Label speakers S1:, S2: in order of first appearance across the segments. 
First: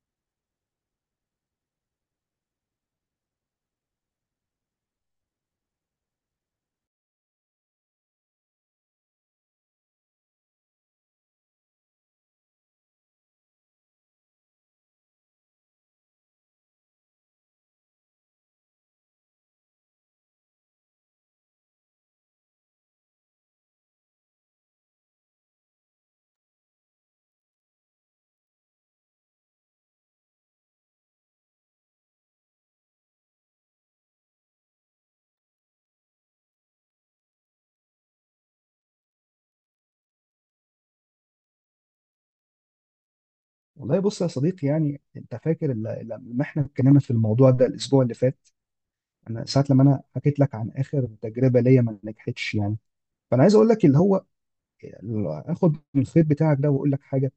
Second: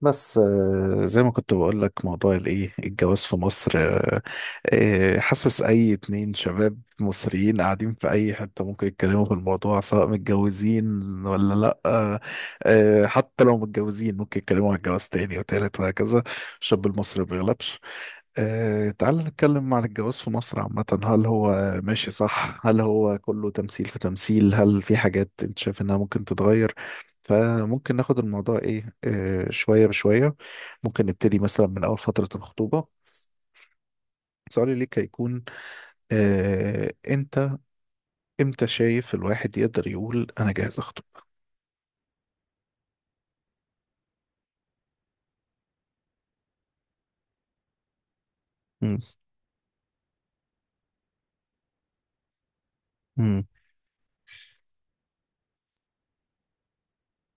S1: بس، زي ما كنت بقول لك، موضوع الايه الجواز في مصر. حاسس اي اتنين شباب مصريين قاعدين في اي حتة ممكن يتكلموا في الموضوع، سواء متجوزين ولا لا. حتى لو متجوزين ممكن يتكلموا عن الجواز تاني وتالت وهكذا. الشاب المصري ما بيغلبش. تعال نتكلم عن الجواز في مصر عامة. هل هو ماشي؟ صح. هل هو كله تمثيل في تمثيل؟ هل في حاجات انت شايف انها ممكن تتغير؟ فممكن ناخد الموضوع ايه شوية بشوية. ممكن نبتدي مثلا من أول فترة الخطوبة. سؤالي ليك هيكون، انت امتى شايف الواحد يقدر يقول انا جاهز اخطب؟
S2: والله بص يا صديقي يعني انت فاكر لما احنا اتكلمنا في الموضوع ده الاسبوع اللي فات.
S1: مم.
S2: انا ساعه لما انا حكيت لك عن اخر تجربه ليا ما نجحتش يعني، فانا
S1: مم.
S2: عايز اقول لك اللي هو اللي اخد من الخيط بتاعك ده واقول لك حاجه.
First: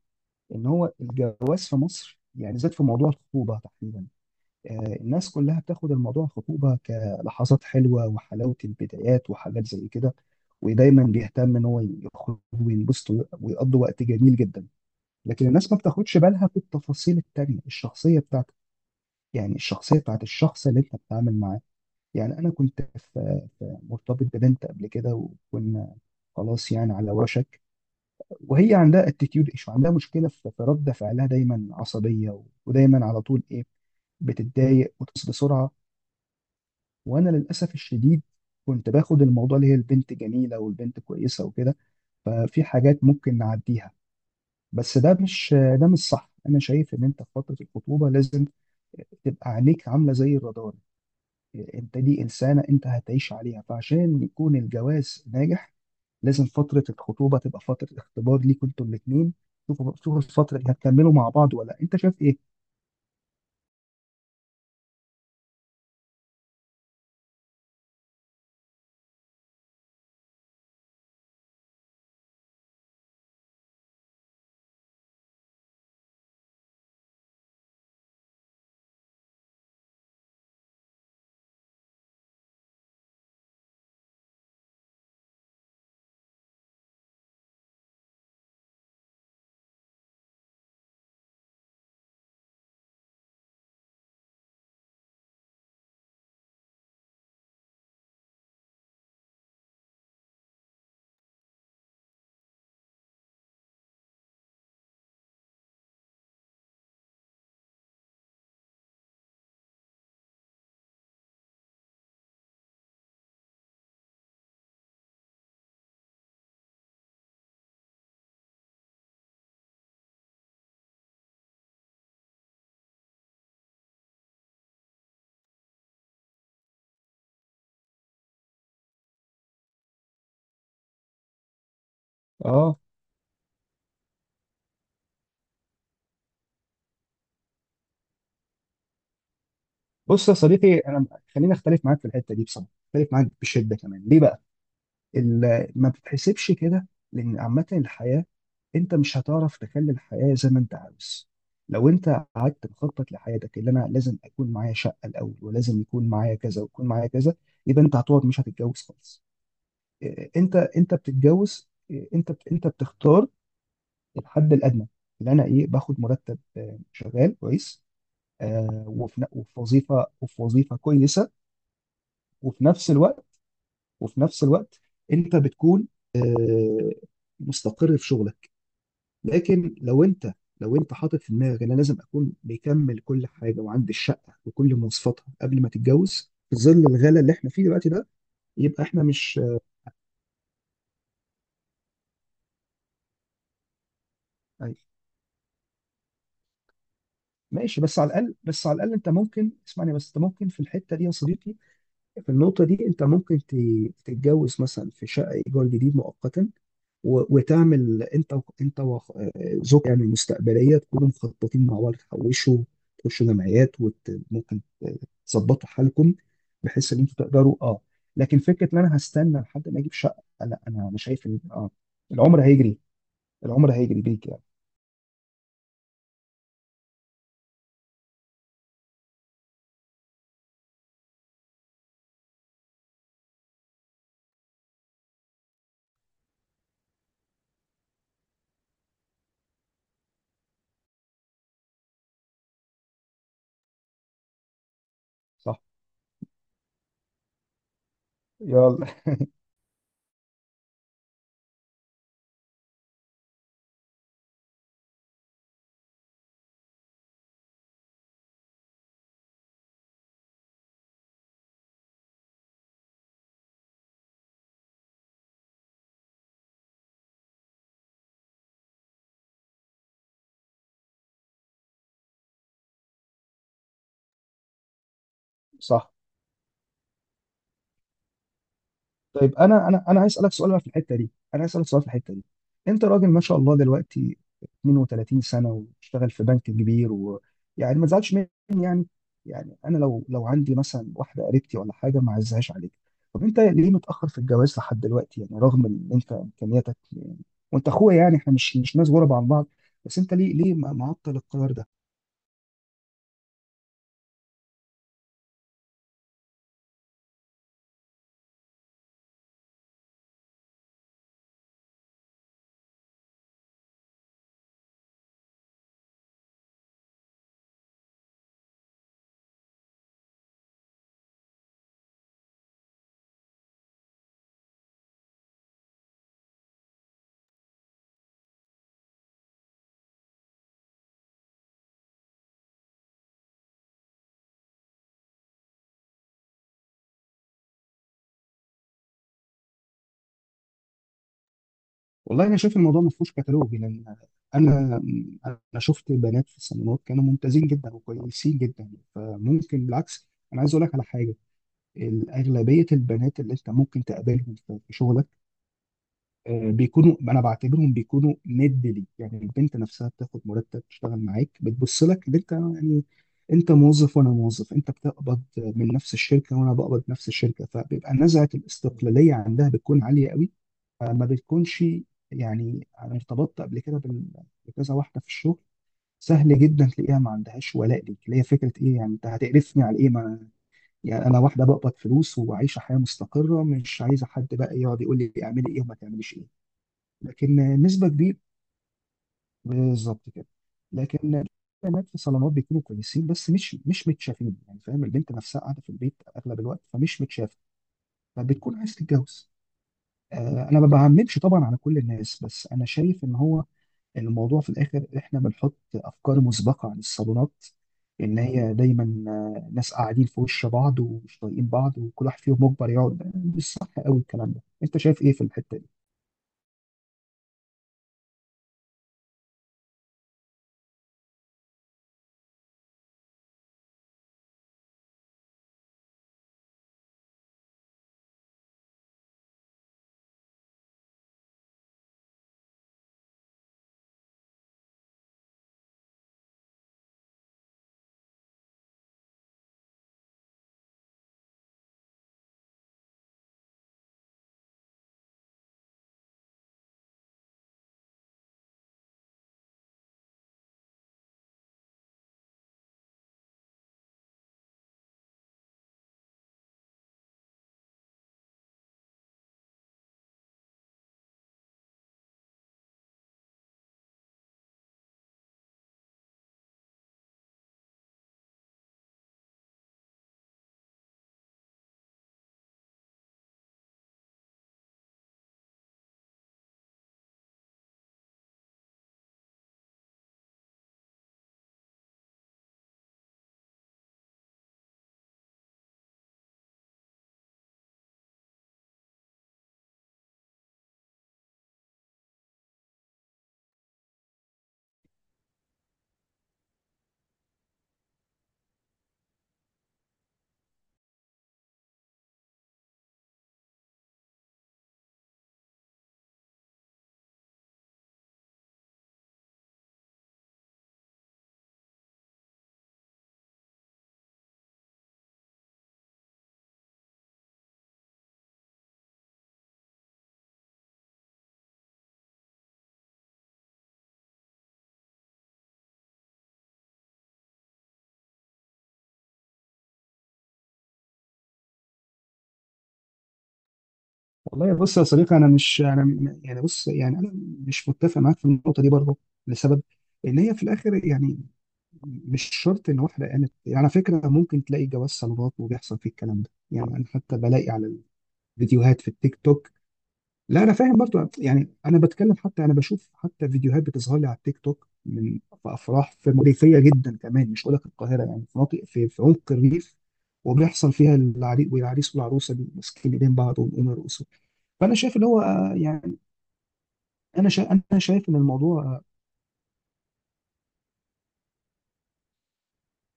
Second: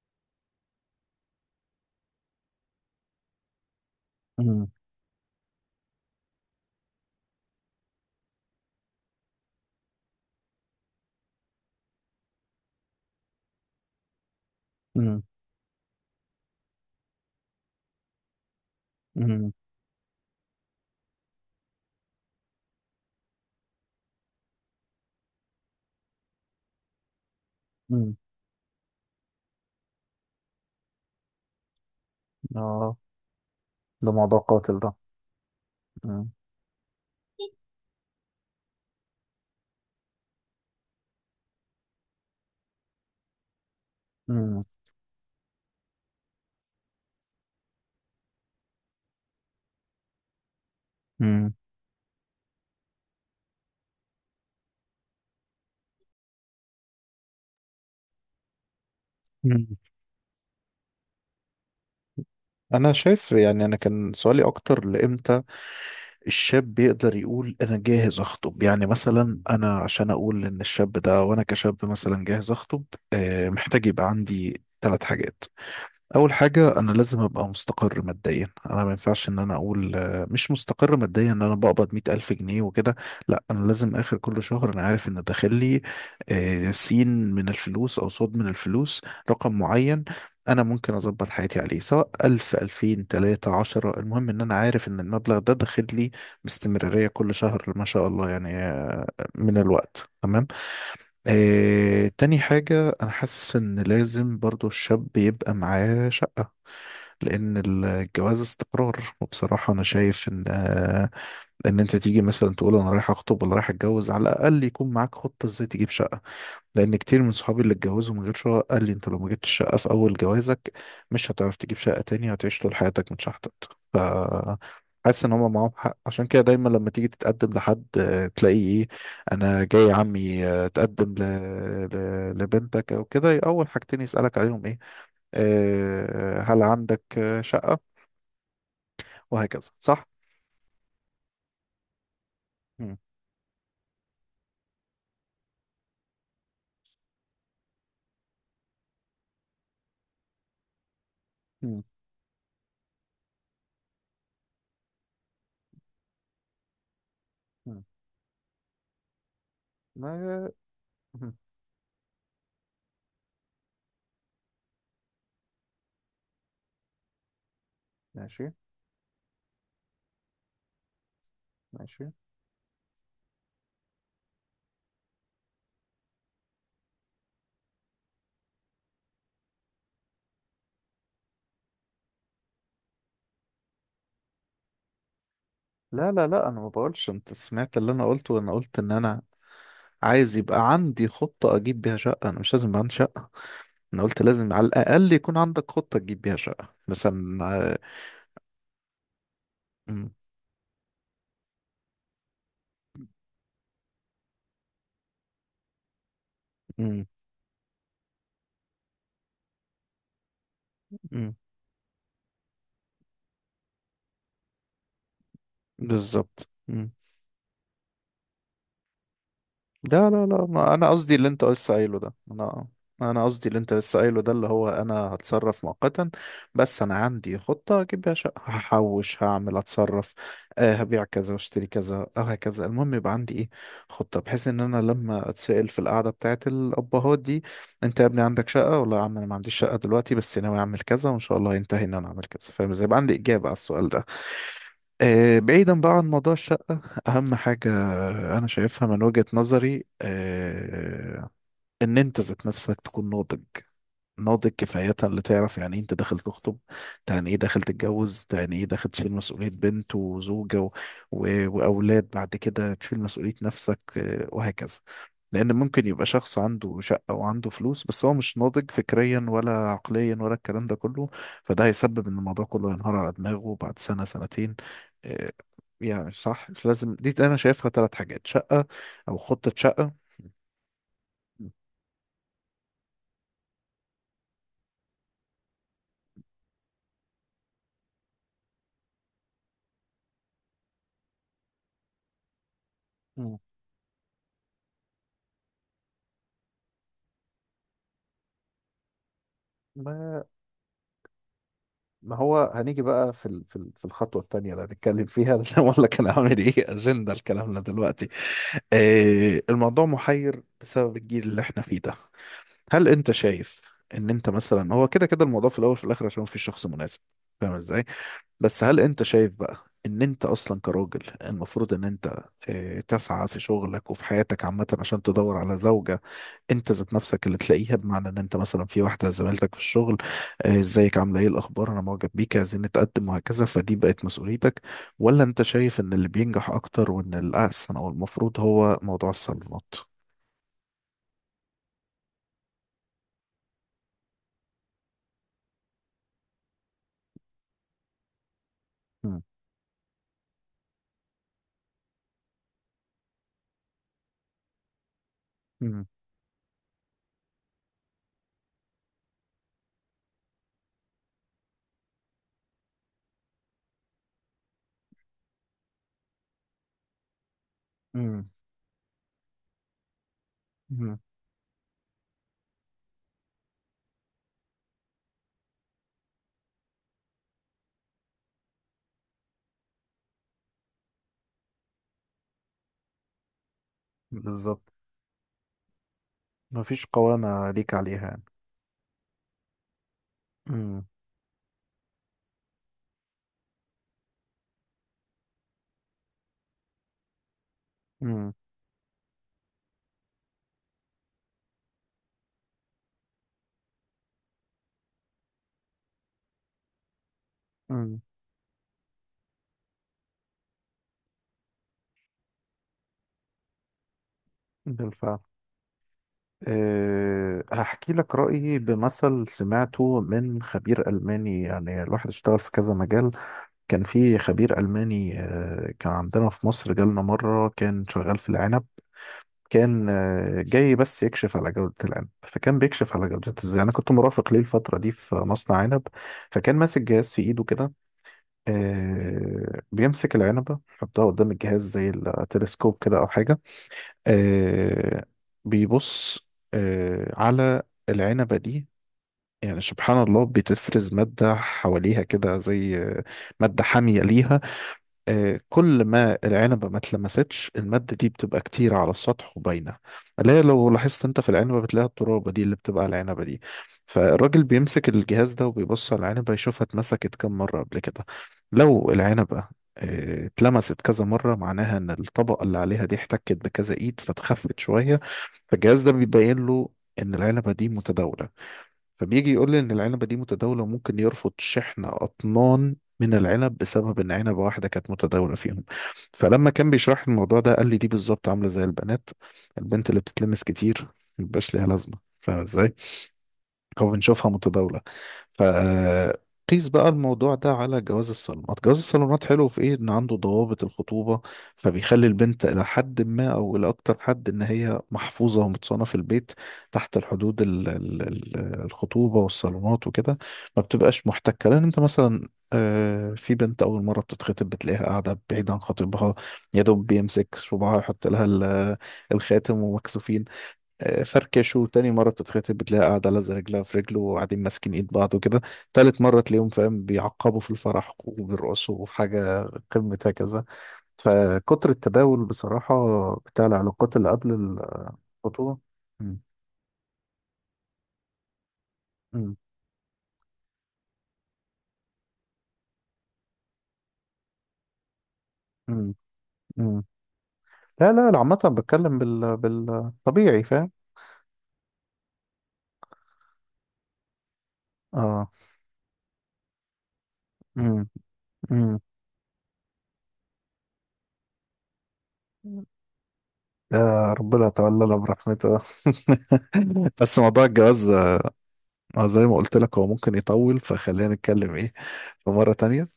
S2: ان هو الجواز في مصر يعني زاد، في موضوع الخطوبه تحديدا
S1: مم.
S2: الناس كلها بتاخد الموضوع الخطوبه كلحظات حلوه وحلاوه البدايات وحاجات زي كده، ودايما بيهتم ان هو يخرج وينبسط ويقضي وقت جميل جدا.
S1: مم.
S2: لكن الناس ما بتاخدش بالها في التفاصيل التانيه، الشخصيه بتاعته
S1: مم.
S2: يعني الشخصيه بتاعت الشخص اللي انت بتتعامل معاه. يعني انا كنت في مرتبط ببنت قبل كده، وكنا خلاص يعني على وشك،
S1: مم.
S2: وهي عندها اتيتيود ايشو، عندها مشكله في رد فعلها، دايما عصبيه و-
S1: اه،
S2: ودايما على طول ايه،
S1: ده موضوع قاتل ده.
S2: بتتضايق وتصل بسرعه.
S1: مم.
S2: وانا للاسف الشديد كنت باخد الموضوع اللي هي البنت جميله والبنت كويسه وكده، ففي حاجات ممكن نعديها.
S1: مم.
S2: بس ده مش صح. انا شايف ان انت في فتره الخطوبه لازم تبقى عينيك عامله زي الرادار.
S1: مم.
S2: انت دي انسانه انت هتعيش عليها، فعشان يكون الجواز ناجح لازم فتره الخطوبه تبقى فتره اختبار ليكوا انتوا الاثنين.
S1: مم.
S2: شوفوا شوفوا الفتره دي هتكملوا مع بعض ولا لأ. انت شايف ايه؟
S1: انا شايف، يعني انا كان سؤالي اكتر، لامتى الشاب بيقدر يقول انا جاهز اخطب؟ يعني مثلا انا، عشان اقول ان الشاب ده وانا كشاب مثلا جاهز اخطب، محتاج يبقى عندي ثلاث حاجات. اول حاجه، انا لازم ابقى مستقر ماديا. انا ما ينفعش ان انا اقول مش مستقر ماديا ان انا بقبض 100 الف جنيه وكده. لا، انا لازم اخر كل شهر انا عارف ان داخل لي سين من الفلوس او صاد من الفلوس، رقم معين انا ممكن اظبط حياتي عليه، سواء الف الفين تلاتة عشرة، المهم ان انا عارف ان المبلغ ده داخل لي باستمرارية كل شهر ما شاء الله، يعني من الوقت تمام. تاني حاجة، أنا حاسس إن لازم برضو الشاب يبقى معاه شقة. لان الجواز استقرار، وبصراحه انا شايف ان، ان انت تيجي مثلا تقول انا رايح اخطب ولا رايح اتجوز، على الاقل يكون معاك خطه ازاي تجيب شقه. لان كتير من صحابي اللي اتجوزوا من غير شقه قال لي: انت لو ما جبتش شقه في اول جوازك، مش هتعرف تجيب شقه تانية، وهتعيش طول حياتك متشحطط. ف حاسس ان هم معاهم حق. عشان كده دايما لما تيجي تتقدم لحد، تلاقيه ايه، انا جاي عمي اتقدم
S2: اه.
S1: لبنتك او كده. اول حاجتين يسالك عليهم إيه؟ هل عندك شقة؟ وهكذا، صح.
S2: بص يا صديقي انا خليني اختلف معاك في الحته دي، بصراحه
S1: مم.
S2: اختلف معاك بشده كمان. ليه بقى؟ ما بتتحسبش كده، لان عامه الحياه انت مش هتعرف تخلي الحياه زي ما انت عاوز.
S1: مم.
S2: لو انت قعدت مخطط لحياتك اللي انا لازم اكون معايا شقه الاول، ولازم يكون معايا كذا، ويكون معايا كذا، يبقى
S1: مم.
S2: انت هتقعد مش هتتجوز خالص.
S1: ما-
S2: انت
S1: مم.
S2: بتتجوز، انت بتختار الحد الادنى، اللي انا ايه باخد مرتب، شغال كويس،
S1: ماشي.
S2: وفي وظيفه، وفي وظيفه كويسه.
S1: ماشي.
S2: وفي نفس الوقت وفي نفس الوقت انت بتكون آه، مستقر في شغلك. لكن لو انت لو انت حاطط في دماغك ان انا لازم اكون بيكمل كل حاجه وعندي الشقه وكل مواصفاتها قبل ما
S1: لا لا
S2: تتجوز
S1: لا،
S2: في
S1: انا ما
S2: ظل
S1: بقولش،
S2: الغلا اللي
S1: انت
S2: احنا فيه
S1: سمعت
S2: دلوقتي
S1: اللي انا
S2: ده،
S1: قلته. وانا قلت
S2: يبقى
S1: ان
S2: احنا
S1: انا
S2: مش.
S1: عايز يبقى عندي خطة اجيب بيها شقة، انا مش لازم يبقى عندي شقة. انا قلت لازم على
S2: آه،
S1: الاقل يكون عندك خطة تجيب بيها شقة مثلا. آه،
S2: ماشي بس على الاقل، بس على الاقل انت ممكن اسمعني، بس
S1: مم.
S2: انت ممكن في الحته دي يا صديقي، في النقطه دي انت تتجوز مثلا في شقه ايجار جديد مؤقتا،
S1: مم.
S2: و- وتعمل انت زوجتك يعني المستقبليه تكونوا
S1: مم.
S2: مخططين مع بعض، تحوشوا، تخشوا جمعيات، وممكن تظبطوا حالكم
S1: بالظبط. مم.
S2: بحيث ان انتوا تقدروا. اه لكن فكره ان انا هستنى لحد ما اجيب
S1: لا
S2: شقه،
S1: لا لا،
S2: لا.
S1: ما
S2: انا
S1: انا
S2: انا
S1: قصدي
S2: شايف
S1: اللي
S2: ان
S1: انت لسه قايله ده،
S2: العمر
S1: انا
S2: هيجري،
S1: انا قصدي اللي
S2: العمر
S1: انت لسه
S2: هيجري
S1: قايله
S2: بيك
S1: ده
S2: يعني.
S1: اللي هو، انا هتصرف مؤقتا، بس انا عندي خطة اجيب بيها شقة، هحوش، هعمل، اتصرف، آه هبيع كذا واشتري كذا او هكذا. المهم يبقى عندي ايه؟ خطة. بحيث ان انا لما اتسأل في القعدة بتاعت الابهات دي: انت يا ابني عندك شقة؟ ولا يا عم انا ما عنديش شقة دلوقتي، بس ناوي اعمل كذا، وان شاء الله ينتهي ان انا اعمل كذا. فاهم ازاي؟ يبقى عندي اجابة على السؤال ده.
S2: صح.
S1: بعيدا بقى عن موضوع الشقة، أهم حاجة أنا
S2: يلا.
S1: شايفها من وجهة نظري، ان انت ذات نفسك تكون ناضج. ناضج كفاية اللي تعرف يعني ايه انت داخل تخطب، يعني ايه داخل تتجوز، يعني ايه داخل تشيل مسؤولية بنت وزوجة و... واولاد، بعد كده تشيل مسؤولية نفسك، وهكذا. لان ممكن يبقى شخص عنده شقة وعنده فلوس، بس هو مش ناضج فكريا ولا عقليا ولا الكلام ده كله. فده هيسبب ان الموضوع كله ينهار على دماغه بعد سنة سنتين. آه،
S2: صح.
S1: يعني صح. لازم دي، انا شايفها ثلاث حاجات: شقة او
S2: طيب
S1: خطة
S2: انا انا
S1: شقة.
S2: انا عايز اسالك سؤال بقى في الحته دي، انا
S1: مم.
S2: عايز اسالك سؤال في الحته دي. انت راجل ما شاء الله دلوقتي 32 سنه، واشتغل في بنك كبير، ويعني ما تزعلش مني يعني. يعني انا لو عندي مثلا واحده قريبتي ولا حاجه، ما اعزهاش عليك، طب
S1: مم.
S2: انت ليه متاخر في الجواز لحد دلوقتي يعني، رغم ان انت امكانياتك يعني، وانت اخويا يعني احنا مش ناس غرب عن بعض. بس انت
S1: ما
S2: ليه معطل القرار ده؟
S1: ما هو هنيجي بقى في الخطوة التانية اللي هنتكلم فيها. لازم اقول لك انا عامل ايه اجندة لكلامنا دلوقتي. آه الموضوع محير بسبب الجيل اللي احنا فيه ده. هل انت شايف ان انت مثلا، هو كده كده الموضوع في الاول وفي الاخر عشان مفيش شخص مناسب، فاهم ازاي؟ بس هل انت شايف بقى ان انت اصلا كراجل المفروض ان انت تسعى في شغلك وفي حياتك عامة عشان تدور على زوجة، انت ذات نفسك اللي تلاقيها، بمعنى ان انت مثلا في واحدة زميلتك في الشغل، ازيك، عاملة ايه، الاخبار، انا معجب بيك، عايزين نتقدم وهكذا، فدي بقت مسؤوليتك؟ ولا انت شايف ان اللي بينجح اكتر وان الاحسن او المفروض هو موضوع الصالونات؟
S2: والله انا شايف الموضوع ما فيهوش كتالوج، لان انا انا شفت بنات في الصالونات كانوا ممتازين جدا وكويسين جدا،
S1: مم.
S2: فممكن بالعكس انا عايز اقول لك على حاجه. اغلبيه البنات اللي انت ممكن تقابلهم في شغلك
S1: مم.
S2: بيكونوا، انا بعتبرهم بيكونوا ند ليك. يعني البنت نفسها بتاخد مرتب، تشتغل معاك، بتبص لك ان انت يعني انت موظف وانا موظف، انت بتقبض من نفس الشركه وانا بقبض من نفس الشركه، فبيبقى
S1: مم.
S2: نزعه الاستقلاليه عندها بتكون عاليه قوي.
S1: مم.
S2: فما بتكونش يعني. انا ارتبطت قبل كده بكذا واحده في الشغل، سهل جدا تلاقيها ما عندهاش ولاء ليك، اللي هي فكره ايه، يعني انت هتقرفني على ايه ما، يعني انا واحده بقبض فلوس وعايشه حياه مستقره، مش عايزه حد بقى
S1: بالظبط.
S2: يقعد يقول لي اعملي ايه وما تعمليش ايه.
S1: مفيش
S2: لكن
S1: قوامة ليك
S2: نسبة
S1: عليها
S2: كبيرة،
S1: يعني.
S2: بالظبط كده.
S1: مم.
S2: لكن البنات في صالونات بيكونوا كويسين، بس مش متشافين يعني، فاهم؟ البنت نفسها قاعدة في البيت أغلب الوقت فمش متشافة،
S1: مم.
S2: فبتكون عايز تتجوز. أنا ما بعممش طبعا على كل الناس، بس أنا شايف إن هو الموضوع في الآخر إحنا بنحط أفكار مسبقة عن الصالونات،
S1: مم.
S2: إن هي دايما ناس قاعدين في وش بعض ومش طايقين بعض، وكل واحد فيهم مجبر يقعد. مش صح قوي الكلام ده. أنت شايف إيه
S1: بالفعل.
S2: في الحتة دي؟
S1: أه هحكي لك رأيي بمثل سمعته من خبير ألماني، يعني الواحد اشتغل في كذا مجال. كان في خبير ألماني أه كان عندنا في مصر، جالنا مرة، كان شغال في العنب، كان أه جاي بس يكشف على جودة العنب. فكان بيكشف على جودته ازاي، أنا كنت مرافق ليه الفترة دي في مصنع عنب، فكان ماسك جهاز في إيده كده، أه بيمسك العنبة يحطها قدام الجهاز زي التلسكوب كده أو حاجة. آه بيبص على العنبة دي، يعني سبحان الله بتفرز مادة حواليها كده، زي مادة حامية ليها. كل ما العنبة ما اتلمستش، المادة دي بتبقى كتير على السطح وباينة، اللي هي لو لاحظت انت في العنبة بتلاقي الترابة دي اللي بتبقى على العنبة دي. فالراجل بيمسك الجهاز ده وبيبص على العنبة يشوفها اتمسكت كم مرة قبل كده. لو العنبة اتلمست كذا مرة، معناها ان الطبقة اللي عليها دي احتكت بكذا ايد فتخفت شوية. فالجهاز ده بيبين له ان العنبة دي متداولة. فبيجي يقول لي ان العنبه دي متداوله، وممكن يرفض شحن اطنان من العنب بسبب ان عنبه واحده كانت متداوله فيهم. فلما كان بيشرح لي الموضوع ده قال لي دي بالظبط عامله زي البنات. البنت اللي بتتلمس كتير مبيبقاش ليها لازمه، فاهم ازاي، او بنشوفها متداولة. فقيس بقى الموضوع ده على جواز الصالونات. جواز الصالونات حلو في ايه؟ ان عنده ضوابط، الخطوبة فبيخلي البنت الى حد ما او الى اكتر حد ان هي محفوظة ومتصانة في البيت، تحت الحدود ال ال ال الخطوبة والصالونات وكده، ما بتبقاش محتكة. لان انت مثلا، في بنت أول مرة بتتخطب بتلاقيها قاعدة بعيد عن خطيبها، يا دوب بيمسك صباعها يحط لها الخاتم، ومكسوفين، فركش. وتاني مرة بتتخطب بتلاقيها قاعدة لازقة رجلها في رجله، وقاعدين ماسكين ايد بعض وكده. تالت مرة تلاقيهم، فاهم، بيعقبوا في الفرح وبيرقصوا حاجة قمة هكذا. فكتر التداول بصراحة، بتاع العلاقات اللي
S2: والله
S1: قبل
S2: بص يا صديقي انا
S1: الخطوبة.
S2: مش انا
S1: مم.
S2: يعني بص يعني انا مش متفق معاك في النقطه دي برضه،
S1: مم.
S2: لسبب ان هي في الاخر يعني مش شرط ان واحده قامت يعني. على فكره ممكن تلاقي جواز صالونات وبيحصل فيه
S1: مم.
S2: الكلام ده، يعني
S1: مم.
S2: انا حتى بلاقي على
S1: لا لا لا، عامة
S2: الفيديوهات في
S1: بتكلم
S2: التيك توك. لا
S1: بالطبيعي،
S2: انا
S1: فاهم.
S2: فاهم برضو، يعني انا بتكلم، حتى انا بشوف حتى فيديوهات بتظهر لي على التيك توك من
S1: اه.
S2: في افراح في ريفيه جدا كمان، مش هقول لك
S1: مم.
S2: القاهره يعني، في مناطق
S1: مم.
S2: في عمق الريف، وبيحصل فيها العريس والعريس والعروسه ماسكين ايدين بعض، ويقوموا يرقصوا.
S1: آه ربنا
S2: فانا
S1: يتولانا
S2: شايف اللي هو
S1: برحمته.
S2: يعني
S1: بس
S2: انا
S1: موضوع الجواز،
S2: شايف ان الموضوع
S1: زي ما قلت لك هو ممكن يطول، فخلينا نتكلم ايه في مرة تانية.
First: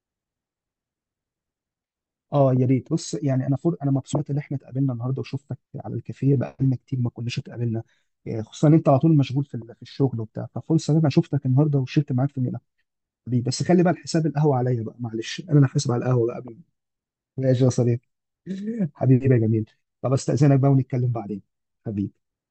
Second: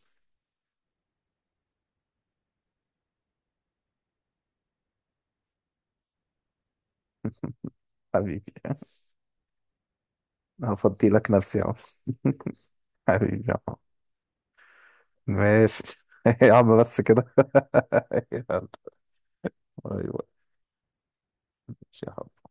S2: يا ريت. بص يعني انا مبسوط ان احنا اتقابلنا النهارده وشفتك على الكافيه، بقالنا كتير ما كناش اتقابلنا،
S1: حبيبي.
S2: خصوصا ان انت على طول مشغول في الشغل وبتاع، ففرصه ان
S1: هفضي
S2: انا
S1: لك
S2: شفتك
S1: نفسي يا عم.
S2: النهارده وشربت معاك في بيه.
S1: حبيبي يا
S2: بس
S1: عم.
S2: خلي بقى الحساب القهوه عليا بقى، معلش انا اللي
S1: ماشي.
S2: هحاسب على القهوه
S1: يا
S2: بقى.
S1: عم بس كده.
S2: ماشي يا صديقي.
S1: يلا.
S2: حبيبي يا جميل. طب
S1: ايوه.
S2: استاذنك بقى ونتكلم بعدين.
S1: ماشي يا
S2: حبيبي.
S1: حبيبي.